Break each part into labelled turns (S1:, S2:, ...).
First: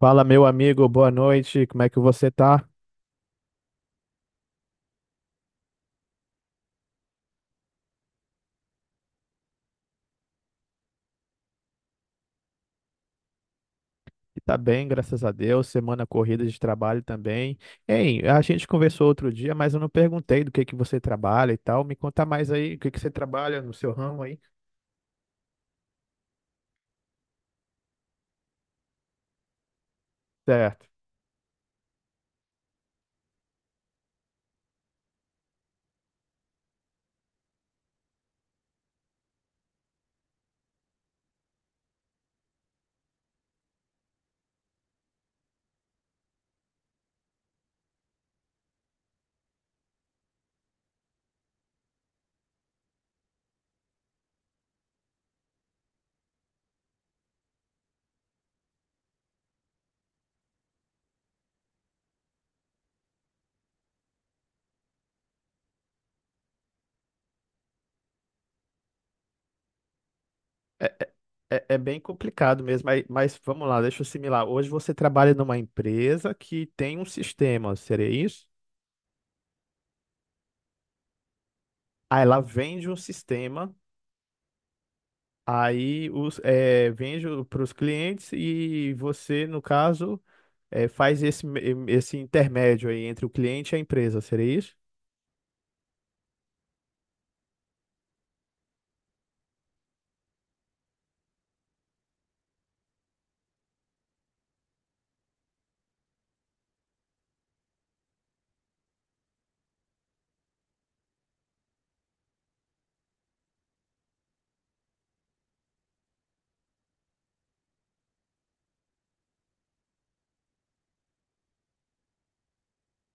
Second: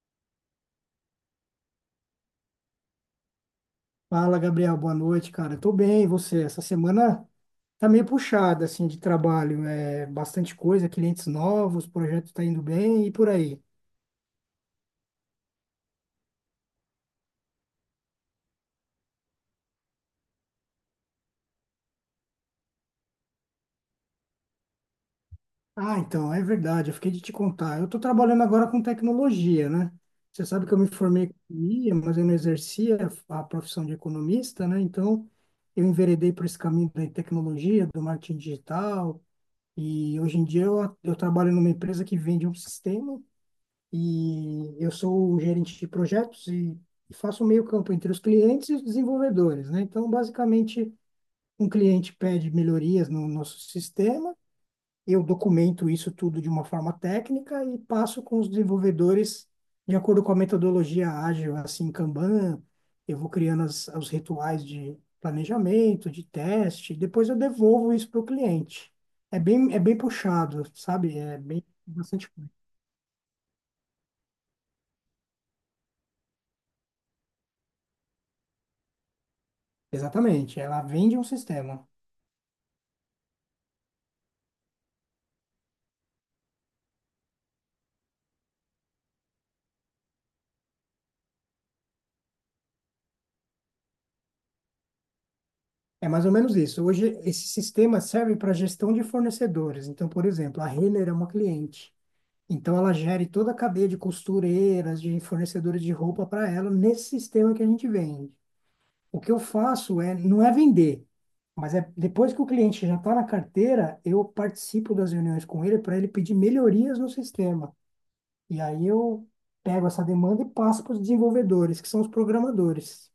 S1: Fala, meu amigo, boa noite. Como é que você tá?
S2: Fala, Gabriel, boa noite, cara. Tô bem, e você? Essa semana tá meio puxada, assim, de trabalho. É bastante coisa, clientes novos, projeto tá indo bem e por aí.
S1: Tá bem, graças a Deus. Semana corrida de trabalho também. Hein, a gente conversou outro dia, mas eu não perguntei do que você trabalha e tal. Me conta mais aí, o que que você trabalha no seu ramo aí?
S2: Ah, então, é verdade, eu fiquei de te contar. Eu tô trabalhando agora com tecnologia, né? Você sabe que eu
S1: Certo.
S2: me formei em economia, mas eu não exercia a profissão de economista, né? Então, eu enveredei por esse caminho da tecnologia, do marketing digital, e hoje em dia eu trabalho numa empresa que vende um sistema e eu sou o gerente de projetos e faço o meio-campo entre os clientes e os desenvolvedores, né? Então, basicamente, um cliente pede melhorias no nosso sistema, eu documento isso tudo de uma forma técnica e passo com os desenvolvedores de acordo com a metodologia ágil, assim, Kanban, eu vou criando as, os rituais de planejamento, de teste, e depois eu devolvo isso para o cliente. É bem puxado,
S1: É, é,
S2: sabe? É bem
S1: é bem
S2: bastante coisa.
S1: complicado mesmo, mas vamos lá, deixa eu assimilar. Hoje você trabalha numa empresa que tem um sistema, seria isso?
S2: Exatamente, ela vende um sistema.
S1: Aí ela vende um sistema, aí os, é, vende para os clientes e você, no caso, é, faz esse, esse intermédio aí entre o cliente e a empresa, seria isso?
S2: É mais ou menos isso. Hoje, esse sistema serve para gestão de fornecedores. Então, por exemplo, a Renner é uma cliente. Então, ela gere toda a cadeia de costureiras, de fornecedores de roupa para ela nesse sistema que a gente vende. O que eu faço é, não é vender, mas é depois que o cliente já está na carteira, eu participo das reuniões com ele para ele pedir melhorias no sistema. E aí eu pego essa demanda e passo para os desenvolvedores, que são os programadores.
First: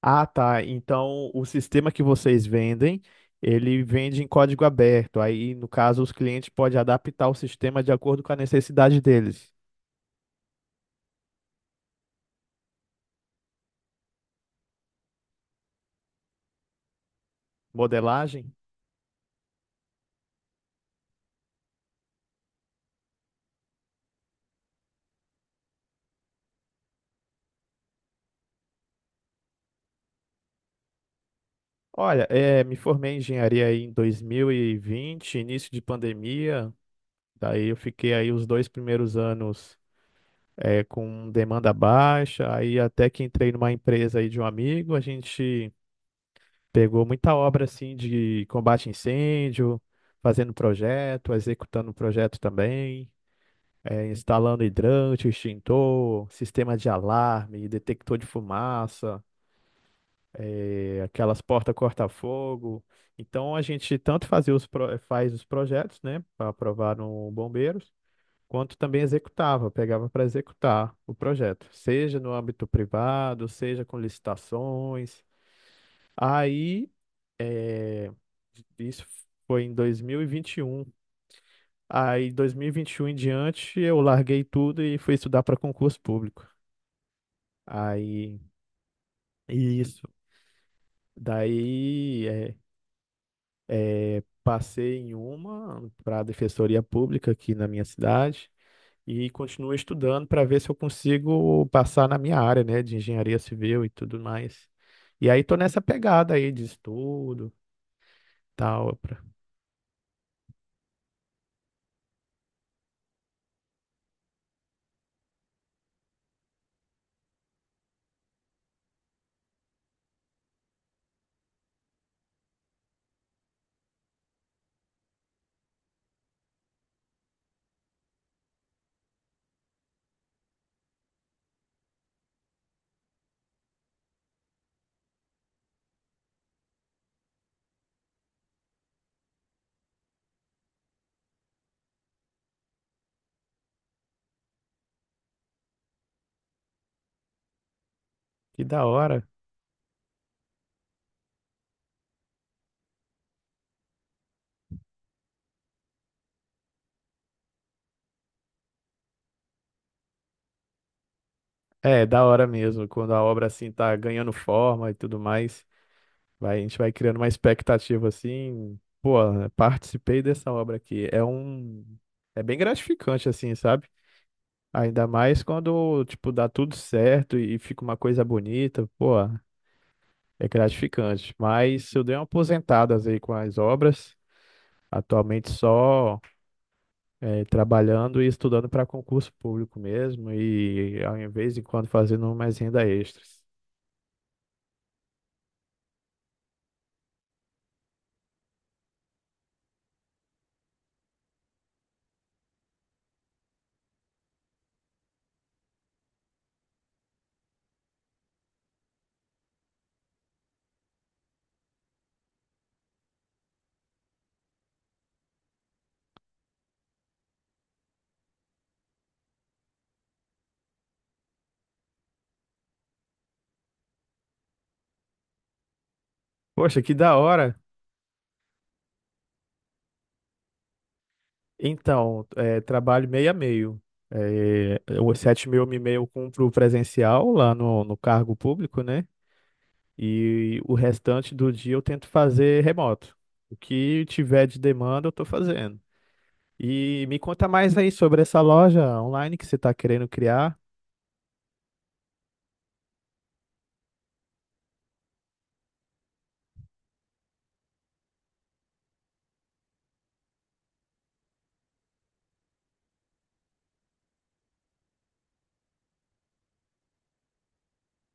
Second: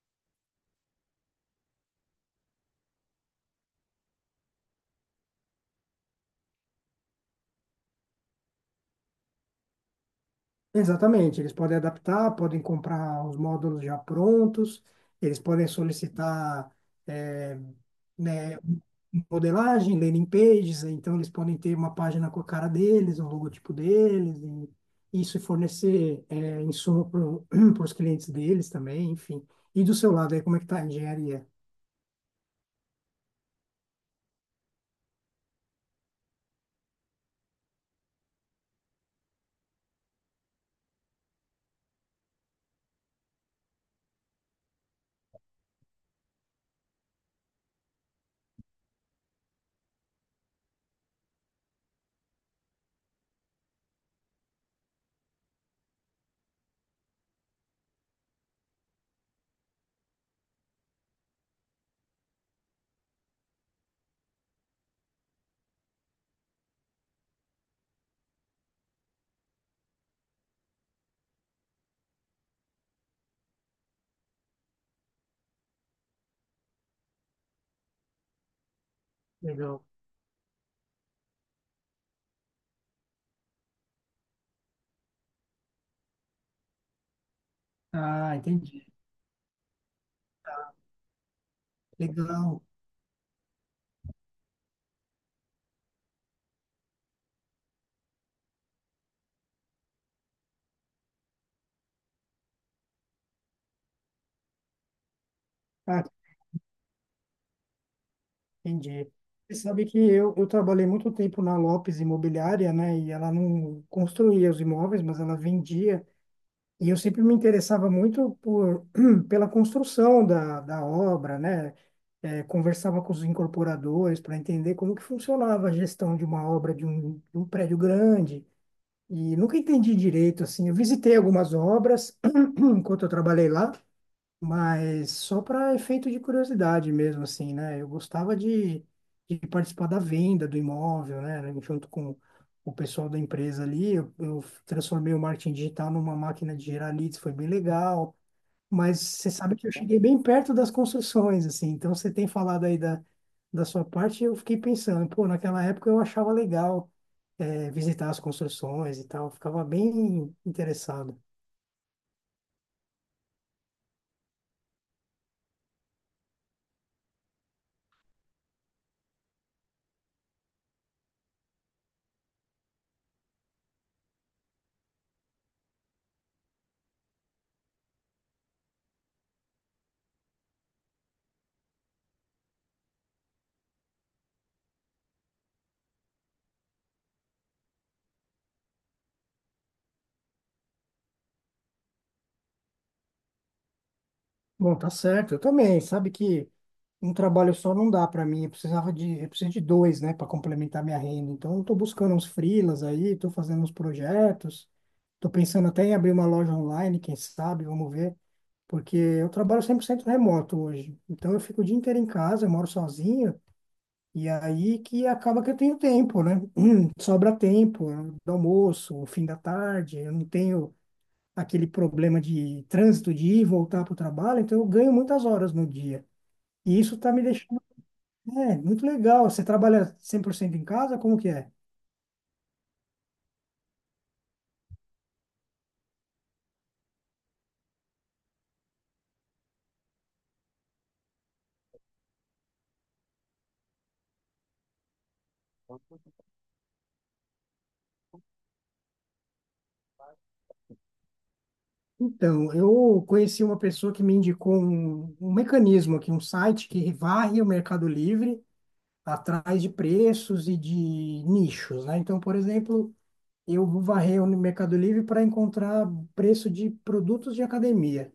S1: Ah, tá. Então o sistema que vocês vendem, ele vende em código aberto. Aí, no caso, os clientes podem adaptar o sistema de acordo com a necessidade deles.
S2: Exatamente, eles podem adaptar, podem comprar os módulos já prontos, eles podem solicitar eh,
S1: Modelagem?
S2: né, modelagem, landing pages, então eles podem ter uma página com a cara deles, o logotipo deles, e isso fornecer insumo para os clientes deles também, enfim. E do seu lado aí, como é que tá a engenharia?
S1: Olha, me formei em engenharia aí em 2020, início de pandemia. Daí eu fiquei aí os dois primeiros anos com demanda baixa. Aí até que entrei numa empresa aí de um amigo, a gente pegou muita obra assim de combate a incêndio, fazendo projeto, executando projeto também, instalando hidrante, extintor, sistema de alarme, detector de fumaça, aquelas portas corta-fogo. Então a gente tanto faz os projetos, né, para aprovar no Bombeiros, quanto também executava, pegava para executar o projeto, seja no âmbito privado, seja com licitações. Aí isso foi em
S2: Legal.
S1: dois mil e vinte e um. Aí dois mil e vinte e um em diante eu larguei tudo e fui estudar para concurso público.
S2: Ah,
S1: Aí
S2: entendi.
S1: isso.
S2: Tá,
S1: Daí é,
S2: legal.
S1: é, passei em uma para a Defensoria Pública aqui na minha cidade e continuo estudando para ver se eu consigo passar na minha área, né, de engenharia civil e tudo mais. E aí tô nessa
S2: Ah,
S1: pegada aí de estudo, tal,
S2: entendi.
S1: pra-
S2: Você sabe que eu trabalhei muito tempo na Lopes Imobiliária, né? E ela não construía os imóveis, mas ela vendia. E eu sempre me interessava muito por, pela construção da obra, né? Conversava com os incorporadores para entender como que funcionava a gestão de uma obra de um prédio grande. E nunca entendi direito, assim. Eu visitei algumas obras enquanto eu trabalhei lá, mas só para efeito de curiosidade mesmo, assim, né? Eu gostava de participar da venda do imóvel, né? Junto com o pessoal da empresa ali, eu transformei o marketing digital numa máquina de gerar leads, foi bem legal.
S1: que da
S2: Mas
S1: hora.
S2: você sabe que eu cheguei bem perto das construções, assim. Então você tem falado aí da sua parte, eu fiquei pensando, pô, naquela época eu achava legal, visitar as construções e tal, eu ficava bem interessado.
S1: É, da hora mesmo, quando a obra assim tá ganhando forma e tudo mais. Vai, a gente vai criando uma expectativa assim, pô, participei dessa obra aqui. É um, é bem gratificante assim, sabe? Ainda mais quando, tipo, dá tudo certo e fica uma coisa bonita, pô, é gratificante. Mas eu dei uma aposentada aí com as obras, atualmente só trabalhando e estudando para concurso público mesmo e ao invés de quando fazendo mais renda extras.
S2: Bom, tá certo, eu também. Sabe que um trabalho só não dá para mim, eu preciso de dois, né, para complementar minha renda. Então, eu tô buscando uns freelas aí, tô fazendo uns projetos, tô pensando até em abrir uma loja online, quem sabe, vamos ver, porque eu trabalho 100% remoto hoje. Então, eu fico o dia inteiro em casa, eu moro sozinho, e aí que acaba que eu tenho tempo, né? Sobra tempo, né, do almoço, o fim da tarde, eu não tenho aquele problema de trânsito de ir e voltar para o trabalho, então eu ganho muitas horas no dia. E
S1: Poxa, que
S2: isso está
S1: da
S2: me
S1: hora!
S2: deixando, muito legal. Você trabalha 100% em casa? Como que é?
S1: Então, é, trabalho meio a meio. É, os 7 mil eu me meio cumpro presencial lá no cargo público, né? E o restante do dia eu tento fazer remoto. O que tiver de demanda eu tô fazendo. E me conta mais aí sobre essa loja online que você tá querendo criar.
S2: Então, eu conheci uma pessoa que me indicou um mecanismo aqui, um site que varre o Mercado Livre atrás de preços e de nichos, né? Então, por exemplo, eu vou varrer o Mercado Livre para encontrar preço de produtos de academia.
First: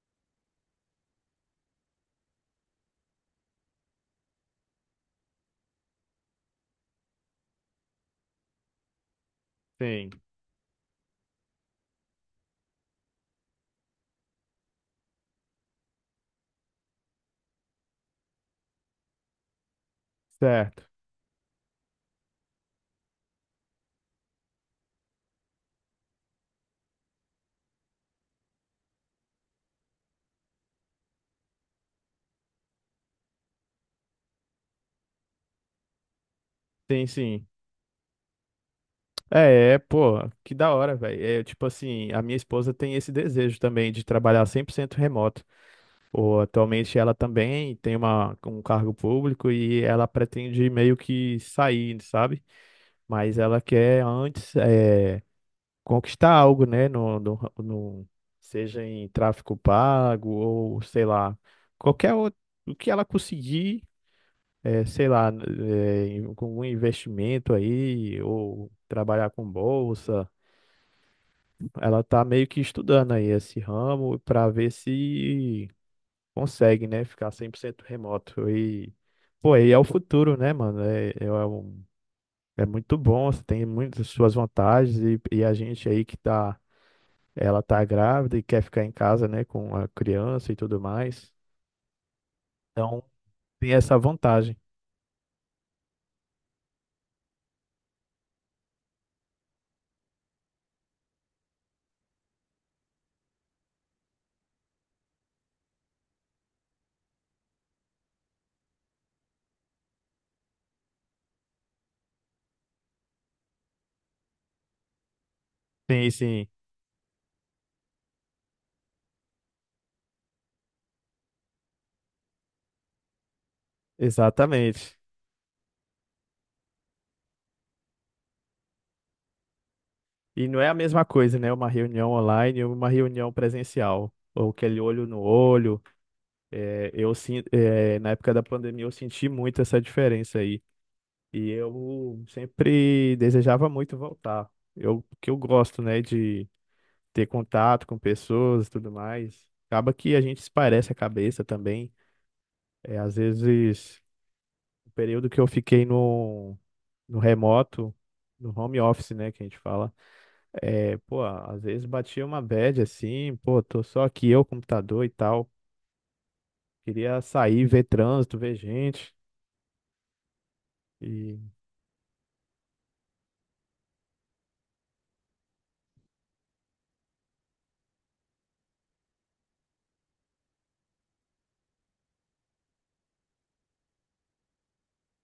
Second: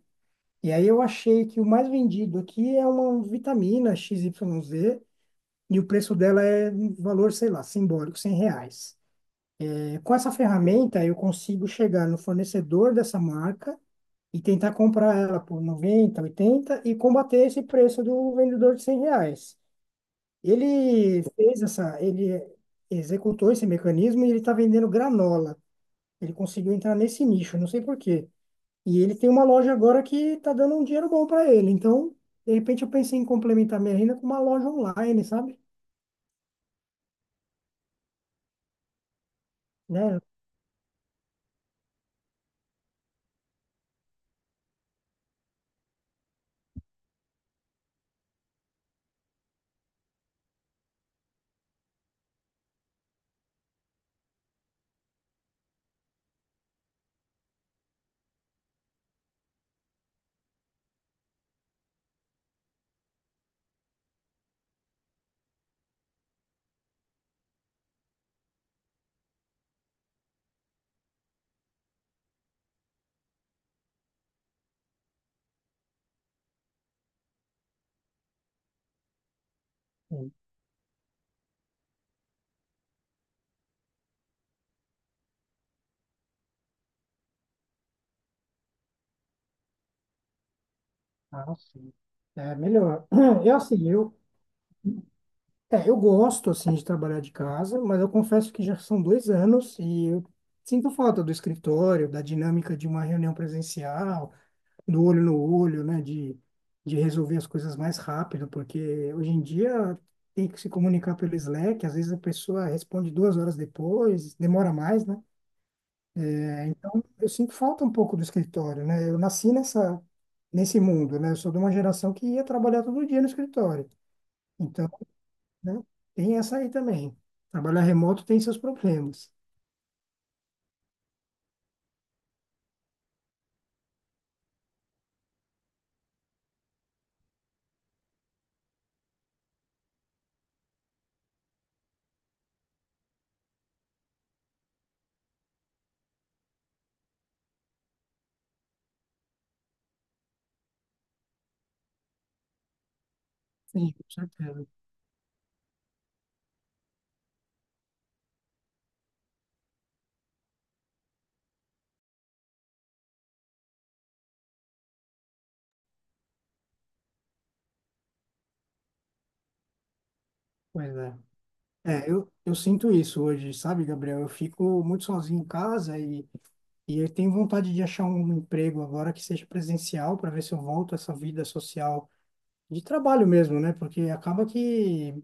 S2: E aí eu achei que o mais vendido aqui é uma vitamina x Y z e o preço dela é um valor, sei lá, simbólico, R$ 100. É,
S1: Sim,
S2: com essa ferramenta, eu consigo chegar no fornecedor dessa marca e tentar comprar ela por 90 80 e combater esse preço do vendedor de R$ 100.
S1: certo.
S2: Ele executou esse mecanismo e ele está vendendo granola. Ele conseguiu entrar nesse nicho, não sei por quê. E ele tem uma loja agora que está dando um dinheiro bom para ele. Então, de repente, eu pensei em complementar minha renda com uma loja online, sabe?
S1: Sim, sim. Pô,
S2: Né?
S1: que da hora, velho. É tipo assim, a minha esposa tem esse desejo também de trabalhar 100% remoto. Pô, atualmente ela também tem uma, um cargo público e ela pretende meio que sair, sabe? Mas ela quer antes conquistar algo, né? Seja em tráfico pago ou sei lá, qualquer outro, o que ela conseguir, sei lá, com um investimento aí ou trabalhar com bolsa, ela tá meio que estudando aí esse ramo para ver se consegue, né, ficar 100% remoto e pô, e é o futuro, né, mano? É muito bom, você tem muitas suas vantagens e a gente aí que tá, ela tá grávida e quer ficar em casa, né, com a criança e tudo mais.
S2: Ah, sim. É
S1: Então,
S2: melhor. Eu,
S1: tem
S2: assim,
S1: essa
S2: eu,
S1: vantagem.
S2: eu gosto, assim, de trabalhar de casa, mas eu confesso que já são 2 anos e eu sinto falta do escritório, da dinâmica de uma reunião presencial, do olho no olho, né, de resolver as coisas mais rápido, porque hoje em dia tem que se comunicar pelo Slack, às vezes a pessoa responde 2 horas depois, demora mais, né?
S1: Sim, sim,
S2: É, então, eu sinto falta um pouco do escritório, né? Eu nasci nesse mundo, né? Eu sou de uma geração que ia trabalhar todo dia no escritório. Então,
S1: exatamente.
S2: né, tem essa aí também. Trabalhar remoto tem seus problemas.
S1: E não é a mesma coisa, né? Uma reunião online ou uma reunião presencial. Ou aquele olho no olho. É, é, na época da pandemia eu senti muito essa diferença aí. E eu sempre desejava muito voltar. Eu que eu gosto, né, de ter contato com pessoas e tudo mais. Acaba que a gente esparece a cabeça também. É, às
S2: Sim,
S1: vezes,
S2: com certeza.
S1: o período que eu fiquei no remoto, no home office, né, que a gente fala, é, pô, às vezes batia uma bad assim, pô, tô só aqui eu, computador e tal. Queria sair, ver trânsito, ver gente.
S2: Pois é.
S1: E,
S2: É, eu sinto isso hoje, sabe, Gabriel? Eu fico muito sozinho em casa e eu tenho vontade de achar um emprego agora que seja presencial para ver se eu volto a essa vida social de trabalho mesmo, né? Porque acaba que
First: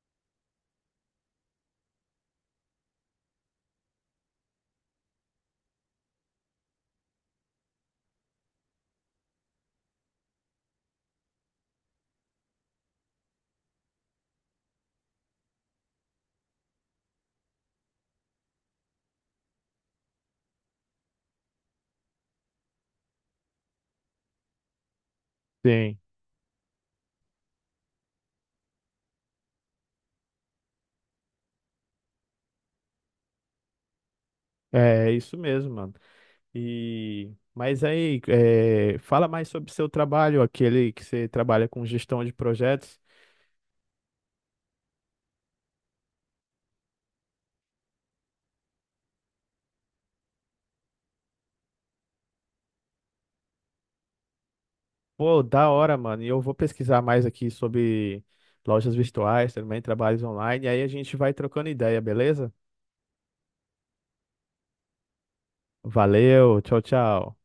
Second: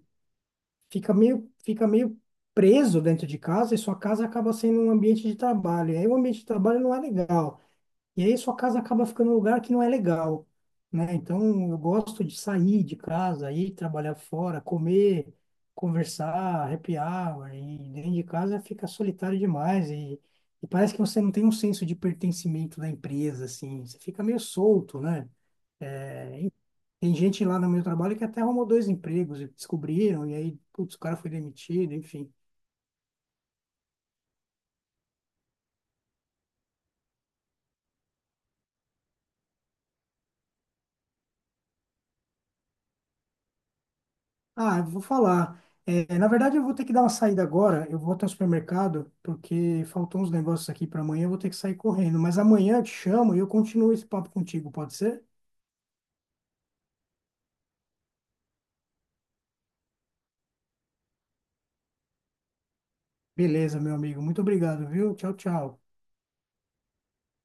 S2: fica meio preso dentro de casa e sua casa acaba sendo um ambiente de trabalho. E aí o ambiente de trabalho não é legal. E aí sua casa acaba ficando um lugar que não é legal, né? Então eu gosto de sair de casa, ir trabalhar fora, comer, conversar, happy hour, e dentro de casa fica solitário demais e parece que você não tem um senso de pertencimento da empresa, assim, você fica meio solto, né?
S1: sim,
S2: É, e tem gente lá no meu trabalho que até arrumou dois empregos e descobriram, e aí, putz, o cara foi demitido, enfim.
S1: é isso mesmo, mano. E mas aí, é, fala mais sobre o seu trabalho, aquele que você trabalha com gestão de projetos.
S2: Ah, eu vou falar. É, na verdade, eu vou ter que dar uma saída agora. Eu vou até o supermercado, porque faltam uns negócios aqui para amanhã. Eu vou ter que sair correndo. Mas amanhã eu te chamo e eu continuo esse papo contigo, pode ser?
S1: Pô, da hora, mano. E eu vou pesquisar mais aqui sobre lojas virtuais, também trabalhos online. E aí a gente vai trocando ideia, beleza?
S2: Beleza, meu amigo. Muito obrigado, viu? Tchau, tchau.
S1: Valeu, tchau, tchau.